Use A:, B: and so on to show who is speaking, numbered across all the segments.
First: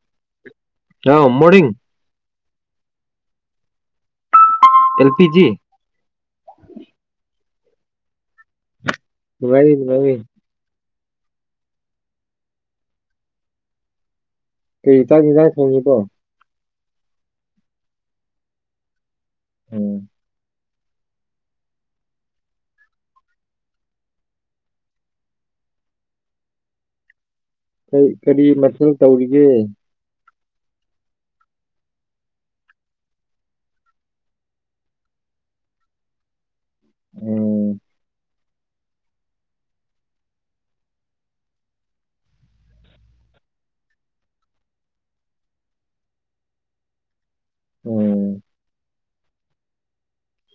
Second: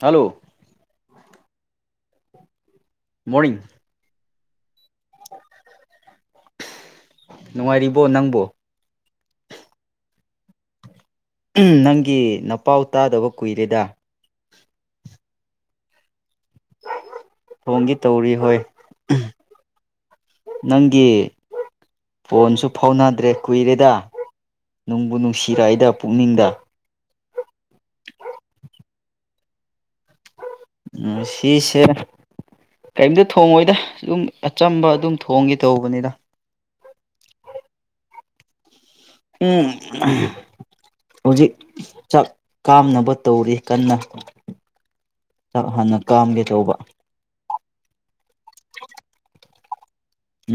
A: hello
B: ꯑ morning
A: morning
B: L P G
A: ꯅꯨꯡꯉꯥꯏꯔꯤꯕꯣ ꯅꯪꯕꯣ
B: ꯅꯨꯡꯉꯥꯏꯔꯤ ꯅꯨꯡꯉꯥꯏꯔꯤ
A: ꯎꯝ ꯅꯪꯒꯤ ꯅꯄꯥꯎ ꯇꯥꯗꯕ ꯀꯨꯏꯔꯦꯗ
B: ꯀꯔꯤ ꯆꯥꯛ ꯏꯪ ꯖꯥꯡ ꯊꯣꯡꯉꯤꯕꯣ
A: ꯊꯣꯡꯒꯦ ꯇꯧꯔꯤ ꯍꯣꯏ
B: ꯎꯝ
A: ꯅꯪꯒꯤ ꯐꯣꯟꯁꯨ ꯐꯥꯎꯅꯗ꯭ꯔꯦ ꯀꯨꯏꯔꯦꯗ ꯅꯨꯡꯕꯨ ꯅꯨꯡꯁꯤꯔꯛꯏꯗ ꯄꯨꯛꯅꯤꯡꯗ
B: ꯀꯩ ꯀꯔꯤ ꯃꯊꯦꯜ ꯇꯧꯔꯤꯒꯦ
A: ꯉꯥꯁꯤꯁꯦ ꯀꯔꯤꯝꯇ ꯊꯣꯡꯉꯣꯏꯗ ꯑꯗꯨꯝ ꯑꯆꯝꯕ ꯑꯗꯨꯝ ꯊꯣꯡꯒꯦ ꯇꯧꯕꯅꯤꯗ
B: ꯎꯝ
A: ꯎꯝ ꯍꯧꯖꯤꯛ ꯆꯥꯛ ꯀꯥꯝꯅꯕ ꯇꯧꯔꯤ ꯀꯟꯅ ꯆꯥꯛ ꯍꯥꯟꯅ ꯀꯥꯝꯒꯦ ꯇꯧꯕ
B: ꯑꯣꯝ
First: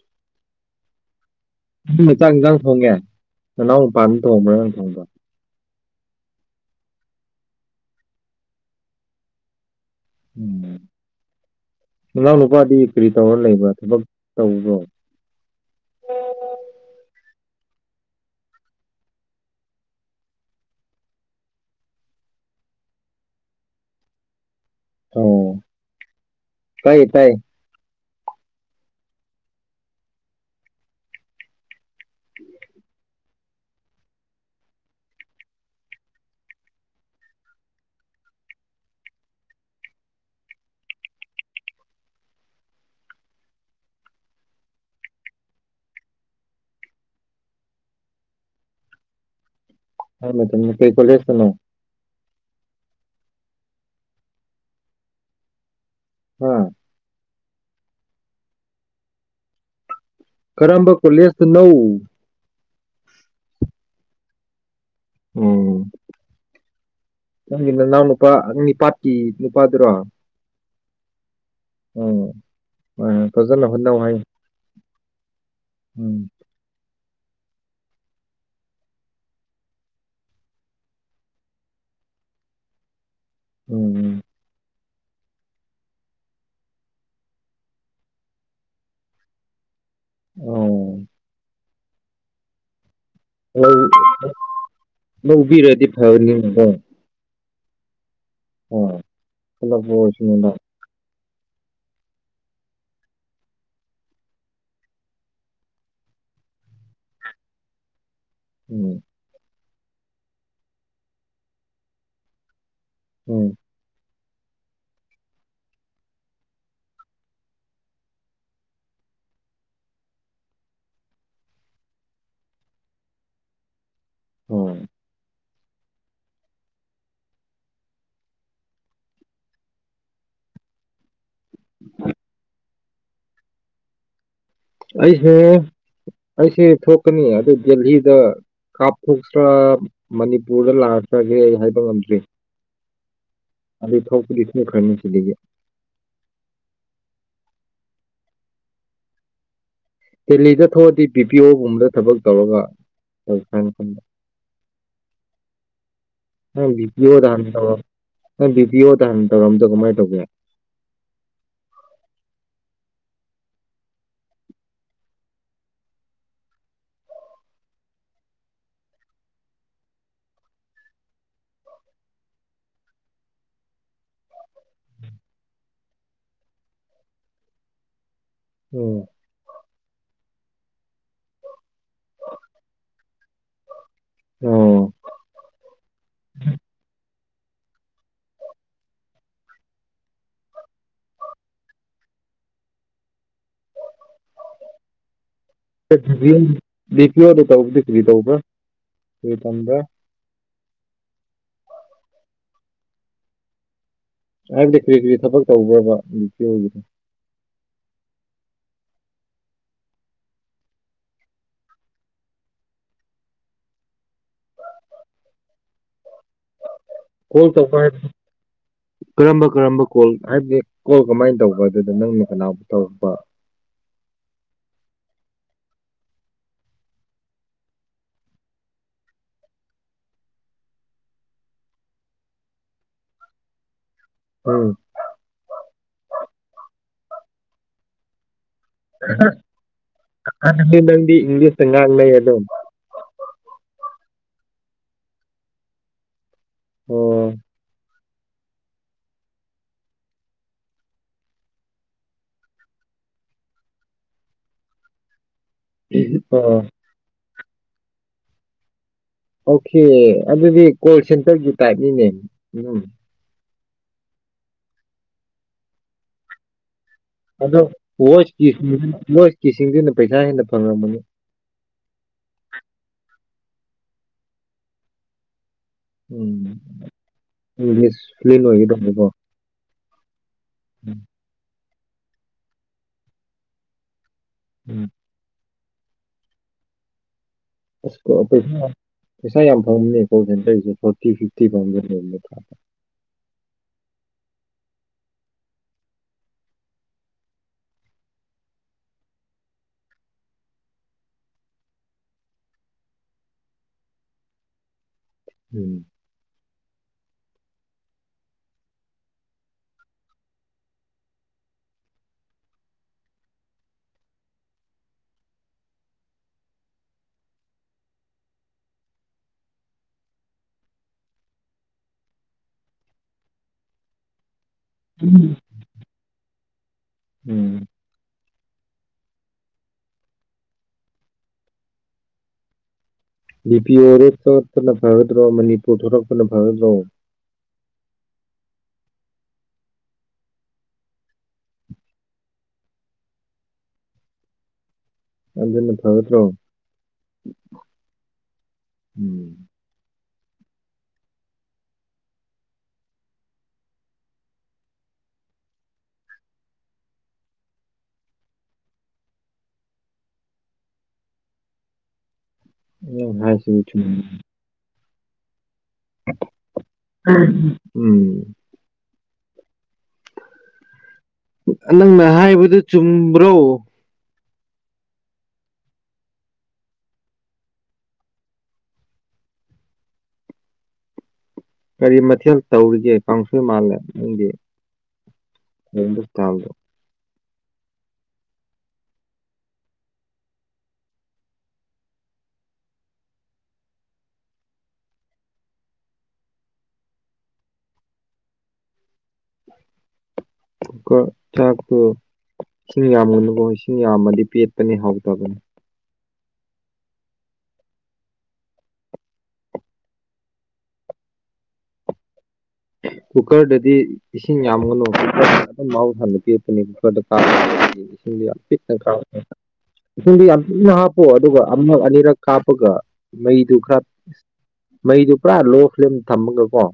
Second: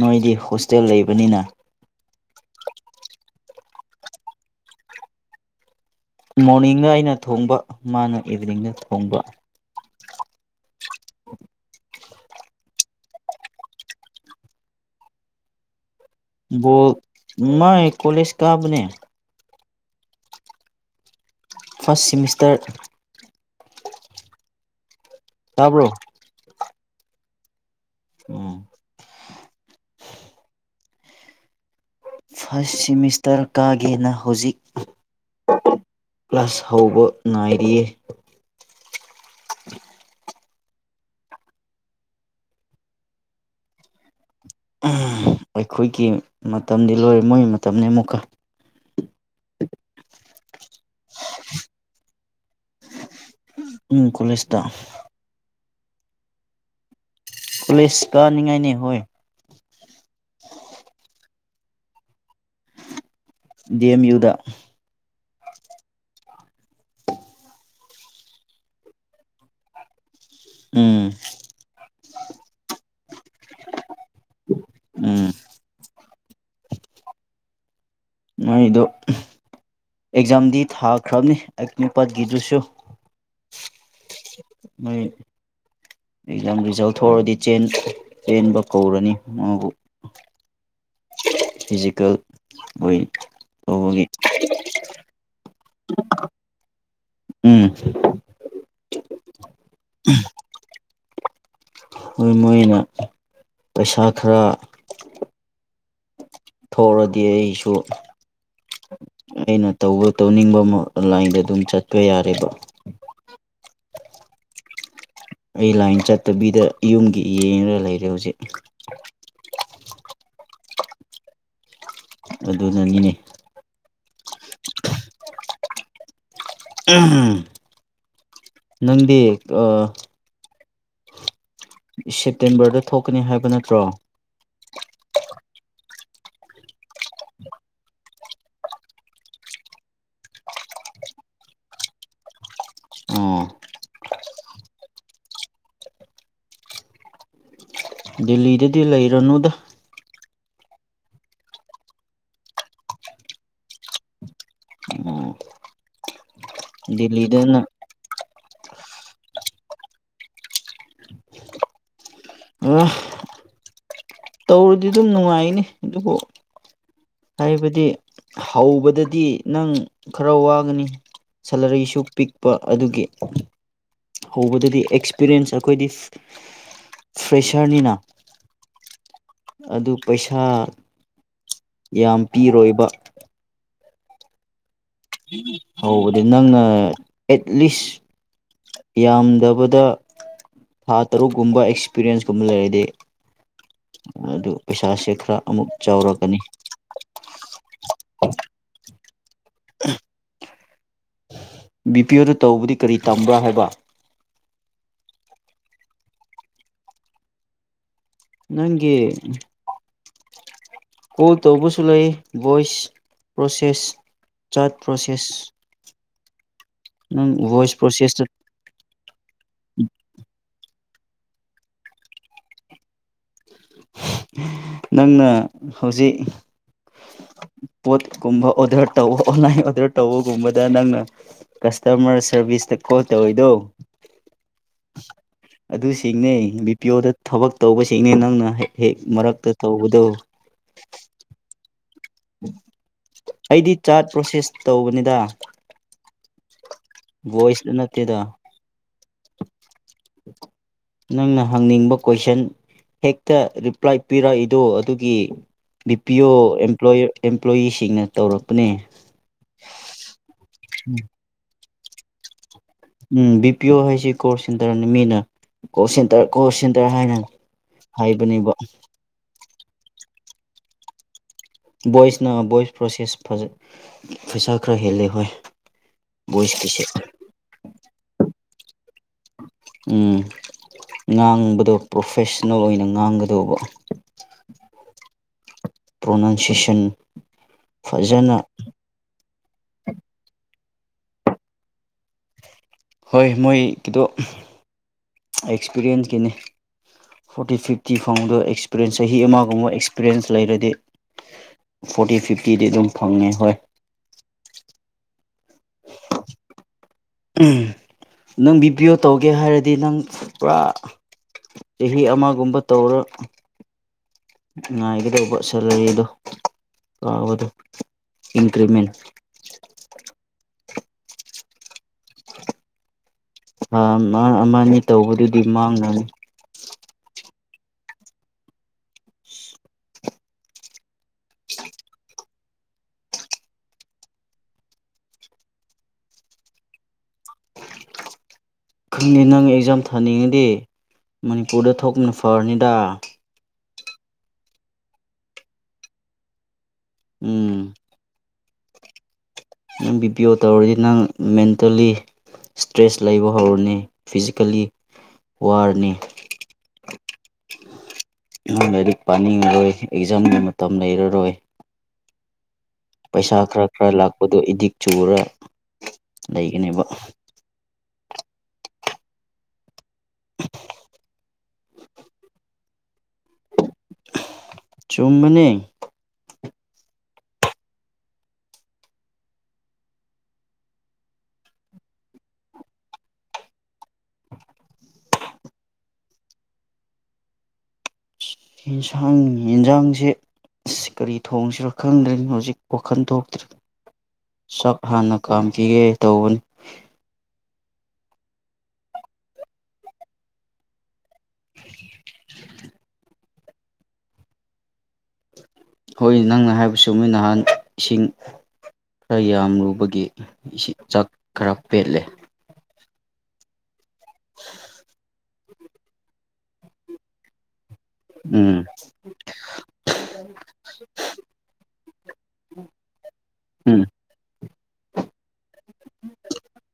A: ꯅꯣꯏꯗꯤ ꯍꯣꯁꯇꯦꯜ ꯂꯩꯕꯅꯤꯅ
B: [unintelligible] ꯅꯅꯥꯎ ꯅꯨꯄꯥꯅꯥ ꯊꯣꯡꯕ꯭ꯔꯥ ꯅꯪꯅ ꯊꯣꯡꯕ꯭ꯔꯣ
A: ꯃꯣꯔꯅꯤꯡꯗ ꯑꯩꯅ ꯊꯣꯡꯕ ꯃꯥꯅ ꯏꯚꯤꯅꯤꯡꯗ ꯊꯣꯡꯕ
B: ꯎꯝ ꯏꯅꯥꯎ ꯅꯨꯄꯥꯗꯤ ꯀꯔꯤ ꯇꯧꯔ ꯂꯩꯕ꯭ꯔꯥ ꯊꯕꯛ ꯇꯧꯕ꯭ꯔꯣ
A: ꯕꯣꯜ ꯃꯥꯥꯏ ꯀꯣꯂꯦꯖ ꯀꯥꯕꯅꯦ ꯐꯥꯔꯁ ꯁꯤꯃꯤꯁꯇꯔ
B: ꯑꯣ
A: ꯇꯥꯕ꯭ꯔꯣ
B: ꯇꯥꯏꯌꯦ ꯇꯥꯏꯌꯦ
A: ꯎꯝ ꯐꯥꯔꯁ ꯁꯤꯃꯤꯁꯇꯔ ꯀꯥꯒꯦꯅ ꯍꯧꯖꯤꯛ ꯀꯂ꯭ꯥꯁ ꯍꯧꯕ ꯉꯥꯏꯔꯤꯌꯦ ꯑꯩꯈꯣꯏꯒꯤ ꯃꯇꯝꯗꯤ ꯂꯣꯏꯔꯦ ꯃꯣꯏꯒꯤ ꯃꯇꯝꯅꯤ ꯑꯃꯨꯛꯀ
B: [unintelligible] ꯀꯩ ꯀꯣꯂꯦꯖ ꯇꯥꯅꯣ
A: ꯎꯝ ꯀꯣꯂꯦꯖꯇ
B: [unintelligible]
A: ꯄꯨꯂꯤꯁ ꯀꯅꯤꯡꯉꯥꯏꯅꯤ ꯍꯣꯏ
B: ꯀꯔꯝꯕ ꯀꯣꯂꯦꯁ ꯇꯅꯣ
A: ꯗꯤ ꯑꯦꯝ ꯌꯨꯗ
B: ꯑꯣꯝ ꯅꯪꯒꯤ ꯅꯅꯥꯎ ꯅꯨꯄꯥ ꯅꯤꯄꯥꯠꯀꯤ ꯅꯨꯄꯥꯗꯨꯔꯣ
A: ꯎꯥꯝ
B: ꯎꯝ ꯍꯣꯏ ꯍꯣꯏ ꯐꯖꯅ ꯍꯣꯠꯅꯧ ꯍꯥꯏꯌꯣ
A: ꯎꯝ
B: ꯎꯝ
A: ꯃꯣꯏꯗꯣ [unintelligible] ꯑꯦꯛꯖꯥꯝꯗꯤ ꯊꯥꯈ꯭ꯔꯕꯅꯤ ꯑꯦꯛꯃꯤꯄꯥꯠꯒꯤꯗ꯭ꯔꯁꯨ
B: ꯎꯝ
A: ꯅꯣꯢ ꯑꯦꯛꯖꯥꯝ ꯔꯤꯖꯜ ꯊꯣꯛꯑꯗꯤ ꯆꯦꯟ ꯆꯦꯟꯕ ꯀꯧꯔꯅꯤ ꯃꯥꯕꯨ
B: ꯑꯣꯎ
A: ꯐꯤꯖꯤꯀꯦꯜ ꯍꯣꯢ
B: ꯂꯧꯕꯕꯤꯔꯗꯤ ꯐꯅꯤꯕꯀꯣ
A: ꯎꯝ
B: ꯑꯣ [unintelligible]
A: ꯃꯣꯏ ꯃꯣꯏꯅ ꯄꯩꯁꯥ ꯈꯔ ꯊꯣꯔꯗꯤ ꯑꯩꯁꯨ
B: ꯎꯝ
A: ꯑꯩꯅ ꯇꯧꯕ ꯇꯧꯅꯤꯡꯕ ꯑꯃ ꯂꯥꯏꯟꯗ ꯑꯗꯨꯝ ꯆꯠꯄ ꯌꯥꯔꯦꯕ
B: ꯎꯝ
A: ꯑꯩ ꯂꯥꯏꯟ ꯆꯠꯇꯕꯤꯗ ꯌꯨꯝꯒꯤ ꯌꯦꯡꯉꯒ ꯂꯩꯔꯦ ꯍꯧꯖꯤꯛ ꯑꯗꯨꯅꯅꯤꯅꯦ
B: ꯎꯝ
A: [unintelligible] ꯅꯪꯗꯤ ꯑ ꯁꯦꯞꯇꯦꯝꯕꯔꯗ ꯊꯣꯛꯀꯅꯤ ꯍꯥꯏꯕ ꯅꯠꯇ꯭ꯔꯣ
B: ꯑꯩꯁꯦ ꯑꯩꯁꯦ ꯊꯣꯛꯀꯅꯤ ꯑꯗꯨ ꯗꯦꯜꯍꯤꯗ ꯀꯥꯞꯊꯣꯛꯇ꯭ꯔꯥ ꯃꯅꯤꯄꯨꯔꯗ ꯂꯥꯛꯈ꯭ꯔꯒꯦ ꯑꯩ ꯍꯥꯏꯕ ꯉꯝꯗ꯭ꯔꯤ
A: ꯑꯣ
B: ꯊꯣꯛꯄꯗꯤ ꯊꯣꯛꯈ꯭ꯔꯅꯤ ꯁꯤꯗꯒꯤ
A: ꯗꯦꯜꯂꯤꯗꯗꯤ ꯂꯩꯔꯨꯅꯨꯗ
B: ꯗꯦꯜꯂꯤꯗ ꯊꯣꯛꯑꯗꯤ ꯕꯤ ꯄꯤ ꯑꯣꯒꯨꯝꯕꯗ ꯊꯕꯛ ꯇꯧꯔꯒ ꯇꯧꯁꯤꯔ ꯈꯟꯕ
A: ꯑꯣ
B: ꯅꯪ ꯕꯤ ꯄꯤ ꯑꯣꯍꯟ
A: ꯗꯦꯜꯂꯤꯗꯅ
B: ꯇꯧꯔ ꯅꯪ ꯕꯤ ꯄꯤ ꯑꯣ ꯍꯟ ꯇꯧꯔꯝꯕꯗꯣ ꯀꯃꯥꯏꯅ ꯇꯧꯒꯦ
A: ꯑꯥꯍ ꯇꯧꯔꯗꯤ ꯑꯗꯨꯝ ꯅꯨꯡꯉꯥꯏꯅꯤ ꯑꯗꯨꯕꯨ ꯍꯥꯏꯕꯗꯤ ꯍꯧꯕꯗꯗꯤ ꯅꯪ ꯈꯔ ꯋꯥꯒꯅꯤ ꯁꯦꯂꯔꯤꯁꯨ ꯄꯤꯛꯄ ꯑꯗꯨꯒꯤ ꯍꯧꯕꯗꯗꯤ ꯑꯦꯛꯁꯄꯤꯔꯤꯌꯦꯟꯁ ꯑꯩꯈꯣꯏꯗꯤ ꯐ꯭ꯔꯦꯁꯔꯅꯤꯅ
B: ꯎꯝ
A: ꯑꯗꯨ ꯄꯩꯁꯥ ꯌꯥꯝ ꯄꯤꯔꯣꯏꯕ
B: ꯑꯣ
A: ꯍꯧꯕꯗꯤ ꯅꯪꯅ ꯑꯦꯠꯂꯤꯁ ꯌꯥꯝꯗꯕꯗ ꯊꯥ ꯇꯔꯨꯛꯀꯨꯝꯕ ꯑꯦꯛꯁꯄꯤꯔꯤꯌꯦꯟꯁ ꯀꯨꯝꯕ ꯂꯩꯔꯗꯤ ꯑꯗꯨ ꯄꯩꯁꯥꯁꯦ ꯈꯔ ꯑꯃꯨꯛ ꯆꯥꯎꯔꯛꯀꯅꯤ
B: [unintelligible] ꯗꯤ ꯄꯗ ꯇꯧꯕ ꯗꯤ ꯀꯔꯤ ꯇꯧꯕ ꯇꯝꯕ [unintelligible]
A: [unintelligible] ꯕꯤ ꯄꯤ ꯑꯣꯗꯨ ꯇꯧꯕꯗꯤ ꯀꯔꯤ ꯇꯝꯕ꯭ꯔꯥ ꯍꯥꯏꯕ
B: ꯍꯥꯏꯕꯗꯤ ꯀꯔꯤ ꯀꯔꯤ ꯊꯕꯛ ꯇꯧꯕ꯭ꯔꯕ ꯕꯤ ꯄꯤ ꯑꯣꯒꯤ
A: ꯅꯪꯒꯤ ꯀꯣꯜ ꯇꯧꯕꯁꯨ ꯂꯩ ꯚꯣꯏꯁ ꯄ꯭ꯔꯣꯁꯦꯁ ꯆꯥꯠ ꯄ꯭ꯔꯣꯁꯦꯁ [unintelligible] ꯅꯪ
B: ꯀꯣꯜ [inaudible]
A: ꯚꯣꯏꯁ ꯄ꯭ꯔꯣꯁꯦꯁꯇ
B: ꯀꯔꯝꯕ ꯀꯔꯝꯕ ꯀꯣꯜ ꯍꯥꯏꯕꯗꯤ ꯀꯣꯜ ꯀꯃꯥꯏꯅ ꯇꯧꯕ ꯑꯗꯨꯗ ꯅꯪꯅ ꯀꯅꯥꯕꯨ ꯇꯧꯔꯛꯄ
A: ꯅꯪꯅ ꯍꯧꯖꯤꯛ ꯄꯣꯠꯀꯨꯝꯕ ꯑꯣꯗꯔ ꯇꯧꯕ ꯑꯣꯟꯂꯥꯏꯟ ꯑꯣꯔꯗꯔ ꯇꯧꯕꯒꯨꯝꯕꯗ ꯅꯪꯅ ꯀꯁꯇꯃꯔ ꯁꯔꯚꯤꯁꯇ ꯀꯣꯜ ꯇꯧꯋꯤꯗꯣ
B: ꯎꯝ
A: ꯑꯗꯨ ꯁꯤꯡꯅꯦ ꯕꯤ ꯄꯤ ꯑꯣꯗ ꯊꯕꯛ ꯇꯧꯕ ꯁꯤꯡꯅꯦ ꯅꯪꯅ ꯍꯦꯛ ꯍꯦꯛ ꯃꯔꯛꯇ ꯇꯧꯕꯗꯣ
B: ꯍꯥꯟꯅꯗꯤ ꯅꯪꯗꯤ ꯏꯪꯂꯤꯁꯇ ꯉꯥꯡ ꯂꯩꯌꯦ ꯑꯗꯣ
A: ꯑꯩꯗꯤ ꯆꯥꯔꯠ ꯄ꯭ꯔꯣꯁꯦꯁ ꯇꯧꯕꯅꯤꯗ
B: ꯑꯣ
A: ꯚꯣꯏꯁꯇ ꯅꯠꯇꯦꯗ ꯅꯪꯅ ꯍꯪꯅꯤꯡꯕ ꯀꯣꯏꯁꯟ ꯍꯦꯛꯇ ꯔꯤꯄ꯭ꯂꯥꯏ ꯄꯤꯔꯛꯏꯗꯣ ꯑꯗꯨꯒꯤ ꯕꯤ ꯄꯤ
B: ꯑꯣ
A: ꯑꯣꯄ꯭ꯂꯣꯏ ꯑꯦꯝꯄ꯭ꯂꯣꯌꯤꯁꯤꯡꯅ ꯇꯧꯔꯛꯄꯅꯦ
B: ꯑꯣꯀꯦ ꯑꯗꯨꯗꯤ ꯀꯣꯜ ꯁꯦꯟꯇꯔꯒꯤ ꯇꯥꯏꯞꯅꯤꯅꯦ ꯎꯝ
A: ꯎꯝ ꯕꯤ ꯄꯤ ꯑꯣ ꯍꯥꯏꯁꯤ ꯀꯣꯜ ꯁꯦꯟꯇꯔꯅꯤ ꯃꯤꯅ ꯀꯣꯜ ꯁꯦꯟꯇꯔ ꯀꯣꯜ ꯁꯦꯟꯇꯔ ꯍꯥꯏꯅ
B: ꯑꯗꯣ
A: ꯍꯥꯏꯕꯅꯦꯕ
B: ꯚꯣꯏꯁꯀꯤꯁꯤꯡꯁꯤꯅ ꯚꯣꯏꯁꯀꯤꯁꯤꯡꯁꯤꯅ ꯄꯩꯁꯥ ꯍꯦꯟꯅ ꯐꯪꯉꯝꯃꯅꯤ
A: ꯚꯣꯏꯁꯅ ꯚꯣꯏꯁ ꯄ꯭ꯔꯣꯁꯦꯁ ꯐꯖ ꯄꯩꯁꯥ ꯈꯔ ꯍꯦꯜꯂꯦ ꯍꯣꯏ
B: ꯎꯝ
A: ꯚꯣꯏꯁꯀꯤꯁꯦ
B: ꯏꯪꯂꯤꯁ ꯐ꯭ꯂꯨꯌꯦꯟ ꯑꯣꯏꯒꯗꯧꯕꯅꯦꯀꯣ
A: ꯎꯝ ꯉꯥꯡꯕꯗꯣ ꯄ꯭ꯔꯣꯐꯦꯁꯟꯅꯦꯜ ꯑꯣꯏꯅ ꯉꯥꯡꯒꯗꯧꯕ
B: ꯎꯝ
A: ꯄ꯭ꯔꯣꯅꯥꯎꯟꯁꯦꯁꯟ
B: ꯑꯣ ꯄꯩꯁꯥ ꯄꯩꯁꯥ ꯌꯥꯝ ꯐꯪꯕꯅꯦ ꯀꯣꯜ ꯁꯦꯟꯇꯔꯁꯦ ꯐꯣꯔꯇꯤ ꯐꯤꯐꯇꯤ ꯐꯥꯎꯖꯦ [inaudible]
A: ꯍꯣꯏ ꯃꯣꯏꯒꯤꯗꯣ ꯑꯦꯛꯁꯄꯤꯔꯤꯌꯦꯟꯁ ꯀꯤꯅꯦ ꯐꯣꯔꯇꯤ ꯐꯤꯐꯇꯤ ꯐꯪꯕꯗꯣ ꯑꯦꯛꯁꯄꯤꯔꯤꯌꯦꯟꯁ ꯆꯍꯤ ꯑꯃꯒꯨꯝꯕ ꯑꯦꯛꯁꯄꯤꯔꯤꯌꯦꯟꯁ ꯂꯩꯔꯗꯤ ꯐꯣꯔꯇꯤ ꯐꯤꯐꯇꯤꯗꯤ ꯑꯗꯨꯝ ꯐꯪꯉꯦ ꯍꯣꯏ
B: ꯎꯝ
A: [unintelligible] ꯅꯪ ꯕꯤ ꯄꯤ ꯌꯣ ꯇꯧꯒꯦ ꯍꯥꯏꯔꯗꯤ ꯅꯪ ꯄꯨꯔꯥ ꯆꯍꯤ ꯑꯃꯒꯨꯝꯕ ꯇꯧꯔꯣ ꯉꯥꯏꯒꯗꯧꯕ ꯁꯦꯂꯔꯤꯗꯣ ꯑ ꯍꯣꯏꯗꯣ [inaudible] ꯏꯟꯀ꯭ꯔꯤꯃꯦꯟ ꯊꯥ ꯑꯃ ꯑꯃꯅꯤ ꯇꯧꯕꯗꯨꯗꯤ ꯃꯥꯡꯉꯅꯤ
B: ꯎꯝ ꯕꯤꯄꯤ ꯑꯣꯔꯦꯞ [inaudible] ꯊꯣꯛꯂꯛꯄꯅ ꯐꯒꯗ꯭ꯔꯣ ꯃꯅꯤꯄꯨꯔ ꯊꯣꯛꯂꯛꯄꯅ ꯐꯒꯗ꯭ꯔꯣ
A: ꯈꯪꯗꯦ ꯅꯪ ꯑꯦꯛꯖꯥꯝ ꯊꯥꯅꯤꯡꯉꯗꯤ ꯃꯅꯤꯄꯨꯔꯗ ꯊꯣꯛꯄꯅ ꯐꯔꯅꯤꯗꯥ
B: ꯑꯗꯨꯅ ꯐꯒꯗ꯭ꯔꯣ
A: ꯎꯝ
B: ꯎꯝ
A: ꯅꯪ ꯕꯤ ꯄꯤ ꯑꯣ ꯇꯧꯔꯗꯤ ꯅꯪ ꯃꯦꯟꯇꯦꯜꯂꯤ ꯁꯇ꯭ꯔꯦꯁ ꯂꯩꯕ ꯍꯧꯔꯅꯤ ꯐꯤꯖꯤꯀꯦꯜꯂꯤ ꯋꯥꯔꯅꯤ ꯅꯪ ꯂꯥꯏꯔꯤꯛ ꯄꯥꯅꯤꯡꯉꯔꯣꯏ ꯑꯦꯛꯖꯥꯝꯒꯤ ꯃꯇꯝ ꯂꯩꯔꯔꯣꯏ
B: ꯅꯪ
A: ꯄꯩꯁꯥ
B: ꯍꯥꯏꯁꯤꯗꯤ
A: ꯈꯔ
B: ꯆꯨꯝ
A: ꯈꯔ ꯂꯥꯛꯄꯗꯣ ꯑꯦꯗꯤꯛ ꯆꯨꯔ ꯂꯩꯒꯅꯦꯕ
B: ꯑꯥ ꯎꯝ
A: [inaudible]
B: ꯅꯪꯅ ꯍꯥꯏꯕꯗꯨ ꯆꯨꯝꯕ꯭ꯔꯣ
A: ꯆꯨꯝꯕꯅꯦ
B: ꯀꯔꯤ ꯃꯊꯦꯜ ꯇꯧꯔꯤꯒꯦ ꯀꯥꯡꯁꯣꯏ ꯃꯥꯜꯂꯦ ꯅꯪꯒꯤ [unintelligible]
A: ꯏꯟꯁꯥꯡ ꯌꯦꯟꯖꯥꯡꯁꯦ ꯏꯁ ꯀꯔꯤ ꯊꯣꯡꯁꯤꯔ ꯈꯪꯗꯦ ꯍꯧꯖꯤꯛ ꯋꯥꯈꯜ ꯊꯣꯛꯇ꯭ꯔꯦ ꯆꯥꯛ ꯍꯥꯟꯅ ꯀꯥꯝꯈꯤꯒꯦ ꯇꯧꯕꯅꯤ
B: ꯀꯨꯀꯔ ꯆꯥꯛꯇꯣ ꯏꯁꯤꯡ ꯌꯥꯝꯒꯅꯨꯀꯣ ꯏꯁꯤꯡ ꯌꯥꯝꯃꯗꯤ ꯄꯦꯠꯄꯅꯦ ꯍꯥꯎꯇꯕꯅꯦ
A: ꯍꯣꯏ ꯅꯪꯅ ꯍꯥꯏꯕ ꯆꯨꯝꯃꯤ ꯅꯍꯥꯟ ꯏꯁꯤꯡ ꯈꯔ ꯌꯥꯝꯔꯨꯕꯒꯤ ꯏꯁꯤꯡ ꯆꯥꯛ ꯈꯔ ꯄꯦꯠꯂꯦ
B: ꯀꯨꯀꯔꯗꯗꯤ ꯏꯁꯤꯡ ꯌꯥꯝꯒꯅꯨ ꯃꯥꯎ ꯊꯟꯅ ꯄꯦꯠꯄꯅꯤ ꯀꯨꯀꯔꯗꯣ ꯀꯥꯝ ꯏꯁꯤꯡꯗꯣ ꯌꯥꯝ
A: ꯎꯝ
B: ꯄꯤꯛꯅ ꯀꯥꯝ [unintelligible] ꯏꯁꯤꯡꯗꯨ ꯌꯥꯝ ꯄꯤꯛꯅ ꯍꯥꯞꯄꯣ ꯑꯗꯨꯒ ꯑꯃꯨꯛ ꯑꯅꯤꯔꯛ ꯀꯥꯞꯄꯒ ꯃꯩꯗꯨ
A: ꯎꯝ
B: ꯈꯔ ꯃꯩꯗꯨ ꯄꯨꯔꯥ ꯂꯣ ꯐ꯭ꯂꯦꯝ ꯊꯝꯃꯒꯀꯣ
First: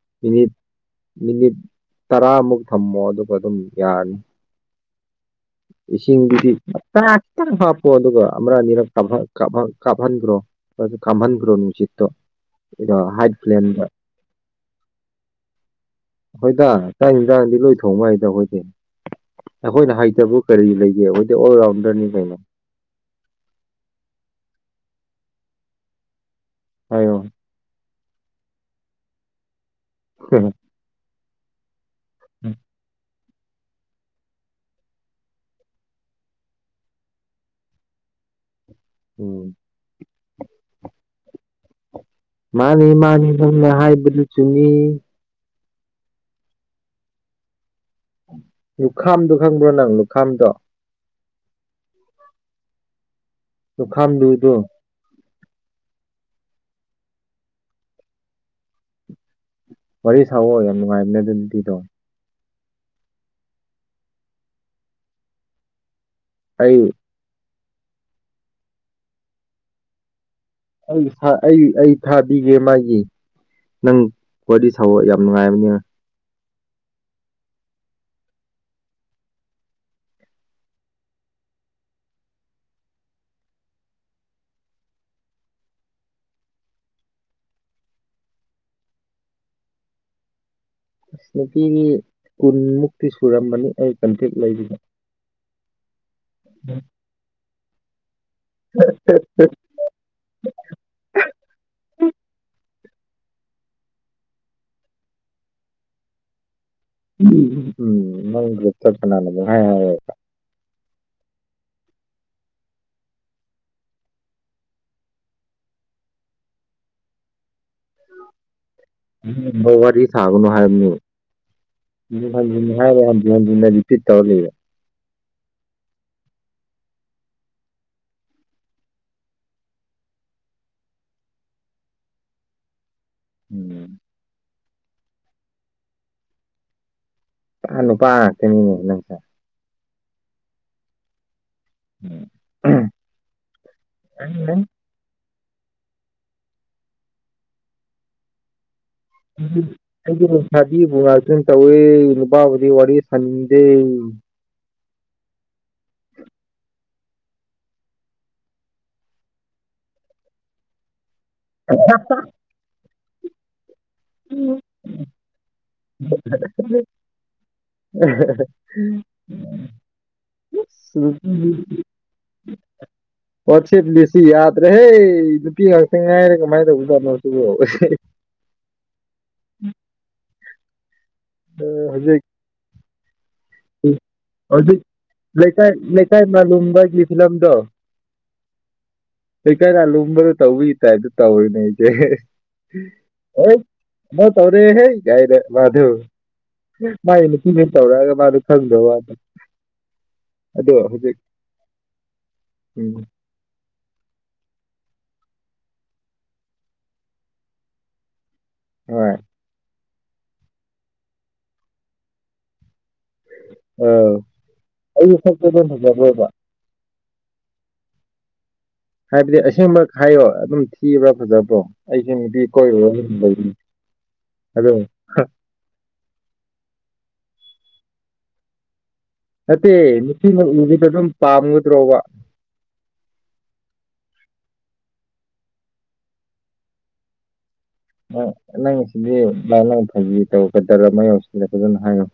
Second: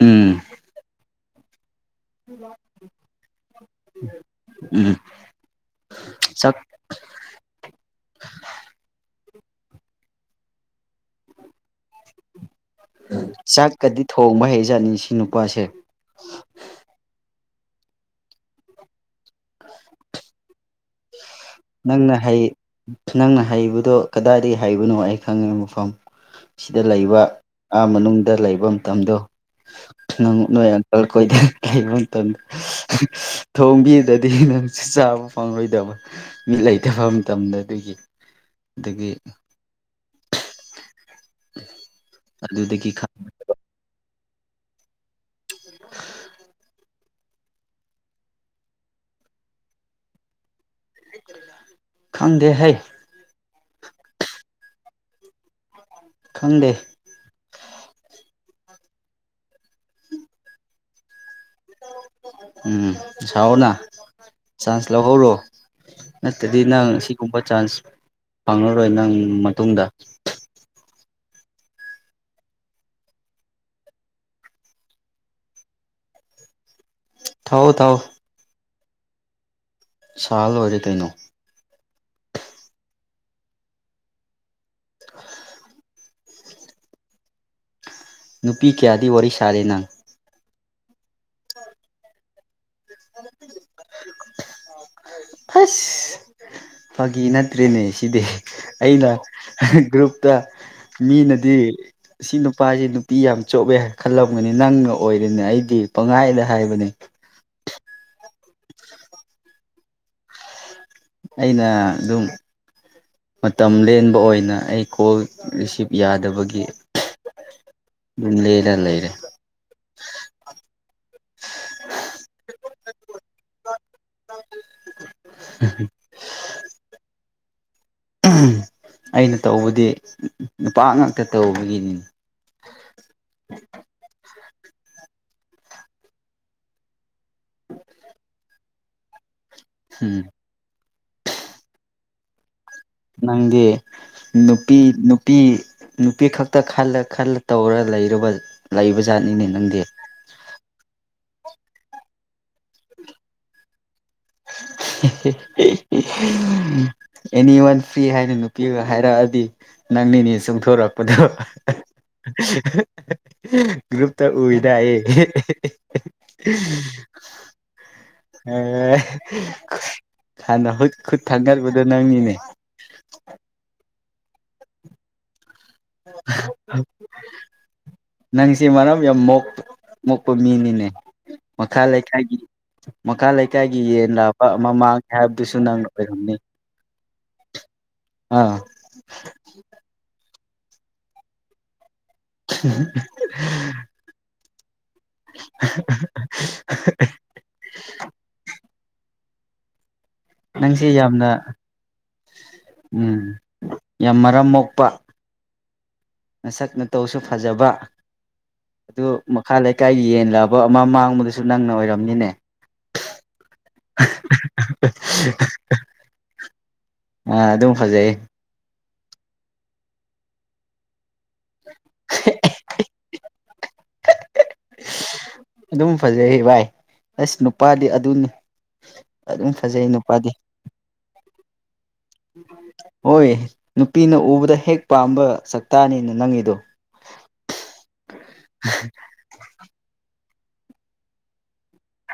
A: ꯎꯝ
B: ꯃꯤꯅꯤꯠ ꯃꯤꯅꯤꯠ ꯇꯔꯥꯃꯨꯛ ꯊꯝꯃꯣ ꯑꯗꯨꯒ ꯑꯗꯨꯝ ꯌꯥꯔꯅꯤ
A: ꯎꯝ
B: ꯏꯁꯤꯡꯒꯤꯗꯤ
A: ꯆꯥꯛ
B: ꯈꯔ ꯈꯤꯇꯪ ꯍꯥꯞꯄꯣ ꯑꯗꯨꯒ ꯑꯃꯥ ꯑꯅꯤꯔꯛ ꯀꯥꯞꯍꯟ ꯀꯥꯞꯍꯟ ꯀꯥꯞꯍꯟꯒ꯭ꯔꯣ ꯑꯗꯨꯒ ꯈꯥꯝꯍꯟꯒ꯭ꯔꯣ ꯅꯨꯡꯁꯤꯠꯇꯣ ꯑꯗꯣ ꯍꯥꯏꯠ ꯄ꯭ꯂꯦꯟꯗ
A: ꯆꯥꯛꯀꯗꯤ ꯊꯣꯡꯕ ꯍꯩꯖꯥꯠꯅꯤ ꯁꯤ ꯅꯨꯄꯥꯁꯦ
B: ꯍꯣꯏꯗ ꯆꯥꯛ ꯏꯟꯖꯥꯡꯗꯤ ꯂꯣꯏ ꯊꯣꯡꯕ ꯍꯩꯗ ꯑꯩꯈꯣꯏꯗꯤ ꯑꯩꯈꯣꯏꯅ ꯍꯩꯇꯕ ꯀꯔꯤ ꯂꯩꯒꯦ ꯑꯣꯜ ꯔꯥꯎꯟꯗꯔꯅꯤ
A: ꯅꯪꯅ
B: ꯀꯩꯅꯣ
A: ꯍꯩ ꯅꯪꯅ ꯍꯩꯕꯗꯣ ꯀꯗꯥꯏꯗꯩ ꯍꯩꯕꯅꯣ ꯑꯩ ꯈꯪꯉꯦ ꯃꯐꯝ ꯁꯤꯗ
B: ꯍꯥꯏꯌꯣ
A: ꯂꯩꯕ ꯑꯥ ꯃꯅꯨꯡꯗ ꯂꯩꯕ ꯃꯇꯝꯗꯣ ꯅꯪ ꯅꯣꯏ ꯀꯜ ꯈꯣꯏꯗ ꯂꯩꯕ ꯃꯇꯝꯗꯨ ꯊꯣꯡꯕꯤꯗꯗꯤ ꯅꯪꯁꯨ ꯆꯥꯕ ꯐꯪꯂꯣꯏꯗꯕ ꯃꯤ ꯂꯩꯇꯕ ꯃꯇꯝꯗ ꯑꯗꯨꯒꯤ ꯑꯗꯨꯒꯤ
B: ꯎꯝ
A: [inaudible]
B: ꯃꯥꯅꯤ ꯃꯥꯅꯤ ꯅꯪꯅ ꯍꯥꯏꯕꯗꯨ ꯆꯨꯝꯃꯤ
A: [unintelligible]
B: ꯂꯨꯛꯈꯝꯗꯣ ꯈꯪꯕ꯭ꯔꯣ ꯅꯪ ꯂꯨꯈꯝꯗꯣ
A: ꯈꯪꯗꯦ ꯍꯩ
B: ꯂꯨꯈꯝꯗꯨꯗꯣ
A: ꯈꯪꯗꯦ
B: ꯋꯥꯔꯤ ꯁꯥꯑꯣ ꯌꯥꯝ ꯅꯨꯡꯉꯥꯏꯕꯅꯦ ꯑꯗꯨ ꯅꯨꯄꯤꯗꯣ
A: ꯎꯝ ꯁꯥꯑꯣꯅ ꯆꯥꯟꯁ ꯂꯧꯍꯧꯔꯣ ꯅꯠꯇꯗꯤ
B: ꯑꯩ
A: ꯅꯪ ꯑꯁꯤꯒꯨꯝꯕ ꯆꯥꯟꯁ ꯐꯪꯉꯔꯣꯏ ꯅꯪ ꯃꯇꯨꯡꯗ
B: ꯑꯩ ꯈꯔ ꯑꯩ ꯑꯩ ꯊꯥꯕꯤꯒꯦ ꯃꯥꯒꯤ ꯅꯪ ꯋꯥꯔꯤ ꯁꯥꯑꯣ ꯌꯥꯝ ꯅꯨꯡꯉꯥꯏꯕꯅꯤ
A: ꯊꯥꯎ ꯊꯥꯎ ꯁꯥꯔ ꯂꯣꯏꯔꯦ ꯀꯩꯅꯣ ꯅꯨꯄꯤ ꯀꯌꯥꯗꯤ ꯋꯥꯔꯤ ꯁꯥꯔꯤ ꯅꯪ
B: ꯑꯁ ꯅꯨꯄꯤꯒꯤ ꯀꯨꯟꯃꯨꯛꯇꯤ ꯁꯨꯔꯝꯕꯅꯤ ꯑꯩ ꯀꯟꯇꯦꯛ ꯂꯩꯔꯤꯕ
A: ꯍꯁ ꯐꯥꯒꯤ ꯅꯠꯇ꯭ꯔꯦꯅꯦ ꯁꯤꯗꯤ ꯑꯩꯅ ꯒ꯭ꯔꯨꯞꯨꯞꯇ ꯃꯤꯅꯗꯤ ꯁꯤ ꯅꯨꯄꯥꯁꯤ ꯅꯨꯞ ꯄꯤ ꯌꯥꯝ ꯆꯣꯞꯄꯦ ꯈꯜꯂꯝꯒꯅꯤ ꯅꯪꯅ ꯑꯣꯏꯔꯦꯅꯦ ꯑꯩꯗꯤ ꯄꯪꯍꯥꯏꯗ ꯍꯥꯏꯕꯅꯤ
B: ꯎꯝ ꯅꯪ ꯒ꯭ꯔꯨꯞꯇ ꯀꯅꯥꯅ ꯄꯪ ꯍꯥꯏ ꯍꯥꯌꯦꯕ
A: ꯑꯩꯅ ꯑꯗꯨꯝ ꯃꯇꯝ ꯂꯦꯟꯕ ꯑꯣꯏꯅ ꯑꯩ ꯀꯣꯜ ꯔꯤꯁꯤꯞ ꯌꯥꯗꯕꯒꯤ [unintelligible] ꯂꯩꯔꯦ
B: ꯎꯝ ꯃ ꯋꯥꯔꯤ ꯁꯥꯒꯅꯨ ꯍꯥꯏꯕꯅꯦ ꯍꯟꯖꯤ ꯍꯟꯖꯤ ꯍꯥꯏꯔꯦ ꯍꯟꯖꯤ ꯍꯟꯖꯤꯅ ꯔꯤꯄꯤꯠ ꯇꯧꯔ ꯂꯩꯔꯦ
A: [unintelligible] [unintelligible] ꯑꯩꯅ ꯇꯧꯕꯗꯤ ꯅꯨꯄꯥ ꯉꯥꯛꯇ ꯇꯧꯕꯒꯤꯅꯤ
B: ꯎꯝ ꯄꯨꯔꯥ ꯅꯨꯄꯥ ꯉꯥꯛꯇꯅꯤꯅꯦ ꯅꯪꯁꯦ
A: ꯍꯝ
B: ꯎꯝ
A: ꯅꯪꯗꯤ ꯅꯨꯄꯤ ꯅꯨ ꯅꯨꯄꯤ ꯅꯨꯄꯤ ꯈꯛꯇ ꯈꯜꯂ ꯈꯜꯂ ꯇꯧꯔ ꯂꯩꯔꯕ ꯂꯩꯕ ꯖꯥꯠꯅꯤꯅꯦ ꯅꯪꯗꯤ
B: ꯑꯩꯗꯤ ꯁꯥꯖꯤꯕꯨ ꯉꯥꯛꯇꯅ ꯇꯧꯋꯤ ꯅꯨꯄꯥꯕꯨꯗꯤ ꯋꯥꯔꯤ ꯁꯟꯅꯤꯡꯗꯦ
A: [unintelligible] ꯑꯦꯅꯤ ꯋꯥꯟ ꯐ꯭ꯔꯤ ꯍꯥꯏꯅ ꯅꯨꯄꯤꯒ ꯍꯥꯏꯔꯛꯑꯗꯤ ꯅꯪ ꯅꯤꯅꯦ ꯆꯣꯡꯊꯣꯔꯛꯄꯗꯣ
B: [unintelligible]
A: [unintelligible] ꯒ꯭ꯔꯨꯞꯇ ꯎꯏꯗ ꯑꯩ [unintelligible] ꯑꯦ ꯍꯥꯟꯅ ꯍꯨꯠ ꯈꯨꯠ ꯊꯥꯡꯅꯕꯗꯣ ꯅꯪꯅꯤꯅꯦ
B: ꯋꯥꯆꯦꯞ ꯔꯤꯁꯤ ꯌꯥꯗ꯭ꯔꯦꯍꯦ ꯅꯨꯄꯤ ꯉꯥꯛꯇ ꯉꯥꯏꯔꯒ ꯀꯃꯥꯏ ꯇꯧꯕꯖꯥꯠꯅꯣ [unintelligible]
A: ꯅꯪꯁꯤ ꯃꯔꯝ ꯌꯥꯝ ꯃꯣꯞ ꯃꯣꯛꯄ ꯃꯤꯅꯤꯅꯦ ꯃꯈꯥ
B: ꯍꯧꯖꯤꯛ
A: ꯂꯩꯀꯥꯏꯒꯤ ꯃꯈꯥ ꯂꯩꯀꯥꯏꯒꯤ ꯌꯦꯟ ꯂꯥꯕ ꯑꯃ
B: ꯍꯧꯖꯤꯛ
A: ꯃꯥꯡꯉꯦ ꯍꯥꯏꯕꯗꯨꯁꯨ
B: ꯂꯩꯀꯥꯏ
A: ꯅꯪꯅ ꯑꯣꯏꯔꯝꯅꯤ
B: [unintelligible] ꯐꯤꯂꯝꯗꯣ
A: ꯑꯥ
B: ꯂꯩꯀꯥꯢ ꯂꯥꯂꯨꯝꯕꯗ ꯇꯧꯕꯋꯤ ꯇꯥꯢꯞꯇ ꯇꯧꯋꯤꯅꯦ ꯑꯩꯖꯦ ꯑꯣꯢ ꯃꯥ ꯇꯧꯔꯦꯍꯦ ꯀꯥꯢꯅ ꯃꯙꯣ ꯃꯥꯢꯅꯨꯞ [unintelligible] ꯇꯧꯔꯛꯑꯒ ꯃꯥꯗꯣ ꯈꯪꯗꯕ ꯋꯥꯗꯣ
A: ꯅꯪꯁꯤ ꯌꯥꯝꯅ ꯎꯝ ꯌꯥꯝ ꯃꯔꯝ ꯃꯣꯛꯄ ꯅꯁꯛ ꯅꯇꯧꯁꯨ ꯐꯖꯕ ꯑꯗꯨ
B: ꯍꯣꯏ
A: ꯃꯈꯥ ꯂꯩꯀꯥꯏꯒꯤ ꯌꯦꯟꯂꯥꯕ ꯑꯃ ꯃꯥꯡꯕꯗꯁꯨ ꯅꯪꯅ ꯑꯣꯏꯔꯝꯅꯤꯅꯦ
B: ꯑ ꯑꯩꯁꯦ ꯁꯛ [unintelligible] ꯐꯖꯕ ꯑꯣꯢꯕ
A: ꯑꯥ ꯑꯗꯨꯝ ꯐꯖꯩꯌꯦ
B: ꯍꯥꯏꯕꯗꯤ ꯑꯁꯦꯡꯕ ꯈꯥꯢꯌꯣ ꯑꯗꯨꯝ ꯊꯤꯕ꯭ꯔꯥ ꯐꯖ ꯀꯣ ꯑꯩꯁꯦ ꯅꯨꯄꯤ ꯀꯣꯏꯔꯨꯔ ꯅꯨꯝ ꯂꯩꯕꯅꯦ [unintelligible]
A: ꯑꯗꯨꯝ ꯐꯖꯩ ꯚꯥꯏ ꯑꯁ ꯅꯨꯄꯥꯗꯤ ꯑꯗꯨꯅꯤ ꯑꯗꯨꯝ
B: ꯅꯠꯇꯦ
A: ꯐꯖꯩ ꯅꯨꯄꯥꯗꯤ
B: ꯅꯨꯄꯤꯅ ꯎꯅꯤꯗ ꯗꯨꯝ ꯄꯥꯝꯒꯗ꯭ꯔꯣꯕ
A: ꯍꯣꯏ ꯅꯨꯄꯤꯅ ꯎꯕꯗ ꯍꯦꯛ ꯄꯥꯝꯕ ꯆꯥꯛꯇꯥꯅꯤꯅ ꯅꯪꯒꯤꯗꯣ [unintelligible]
B: ꯑ ꯅꯪ ꯁꯤꯗꯤ ꯃꯥ ꯅꯪ ꯐꯖꯤ ꯇꯧꯒꯗ꯭ꯔꯥ ꯃ ꯌꯧꯁꯤꯂꯦ ꯐꯖꯅ ꯍꯥꯏꯉꯣ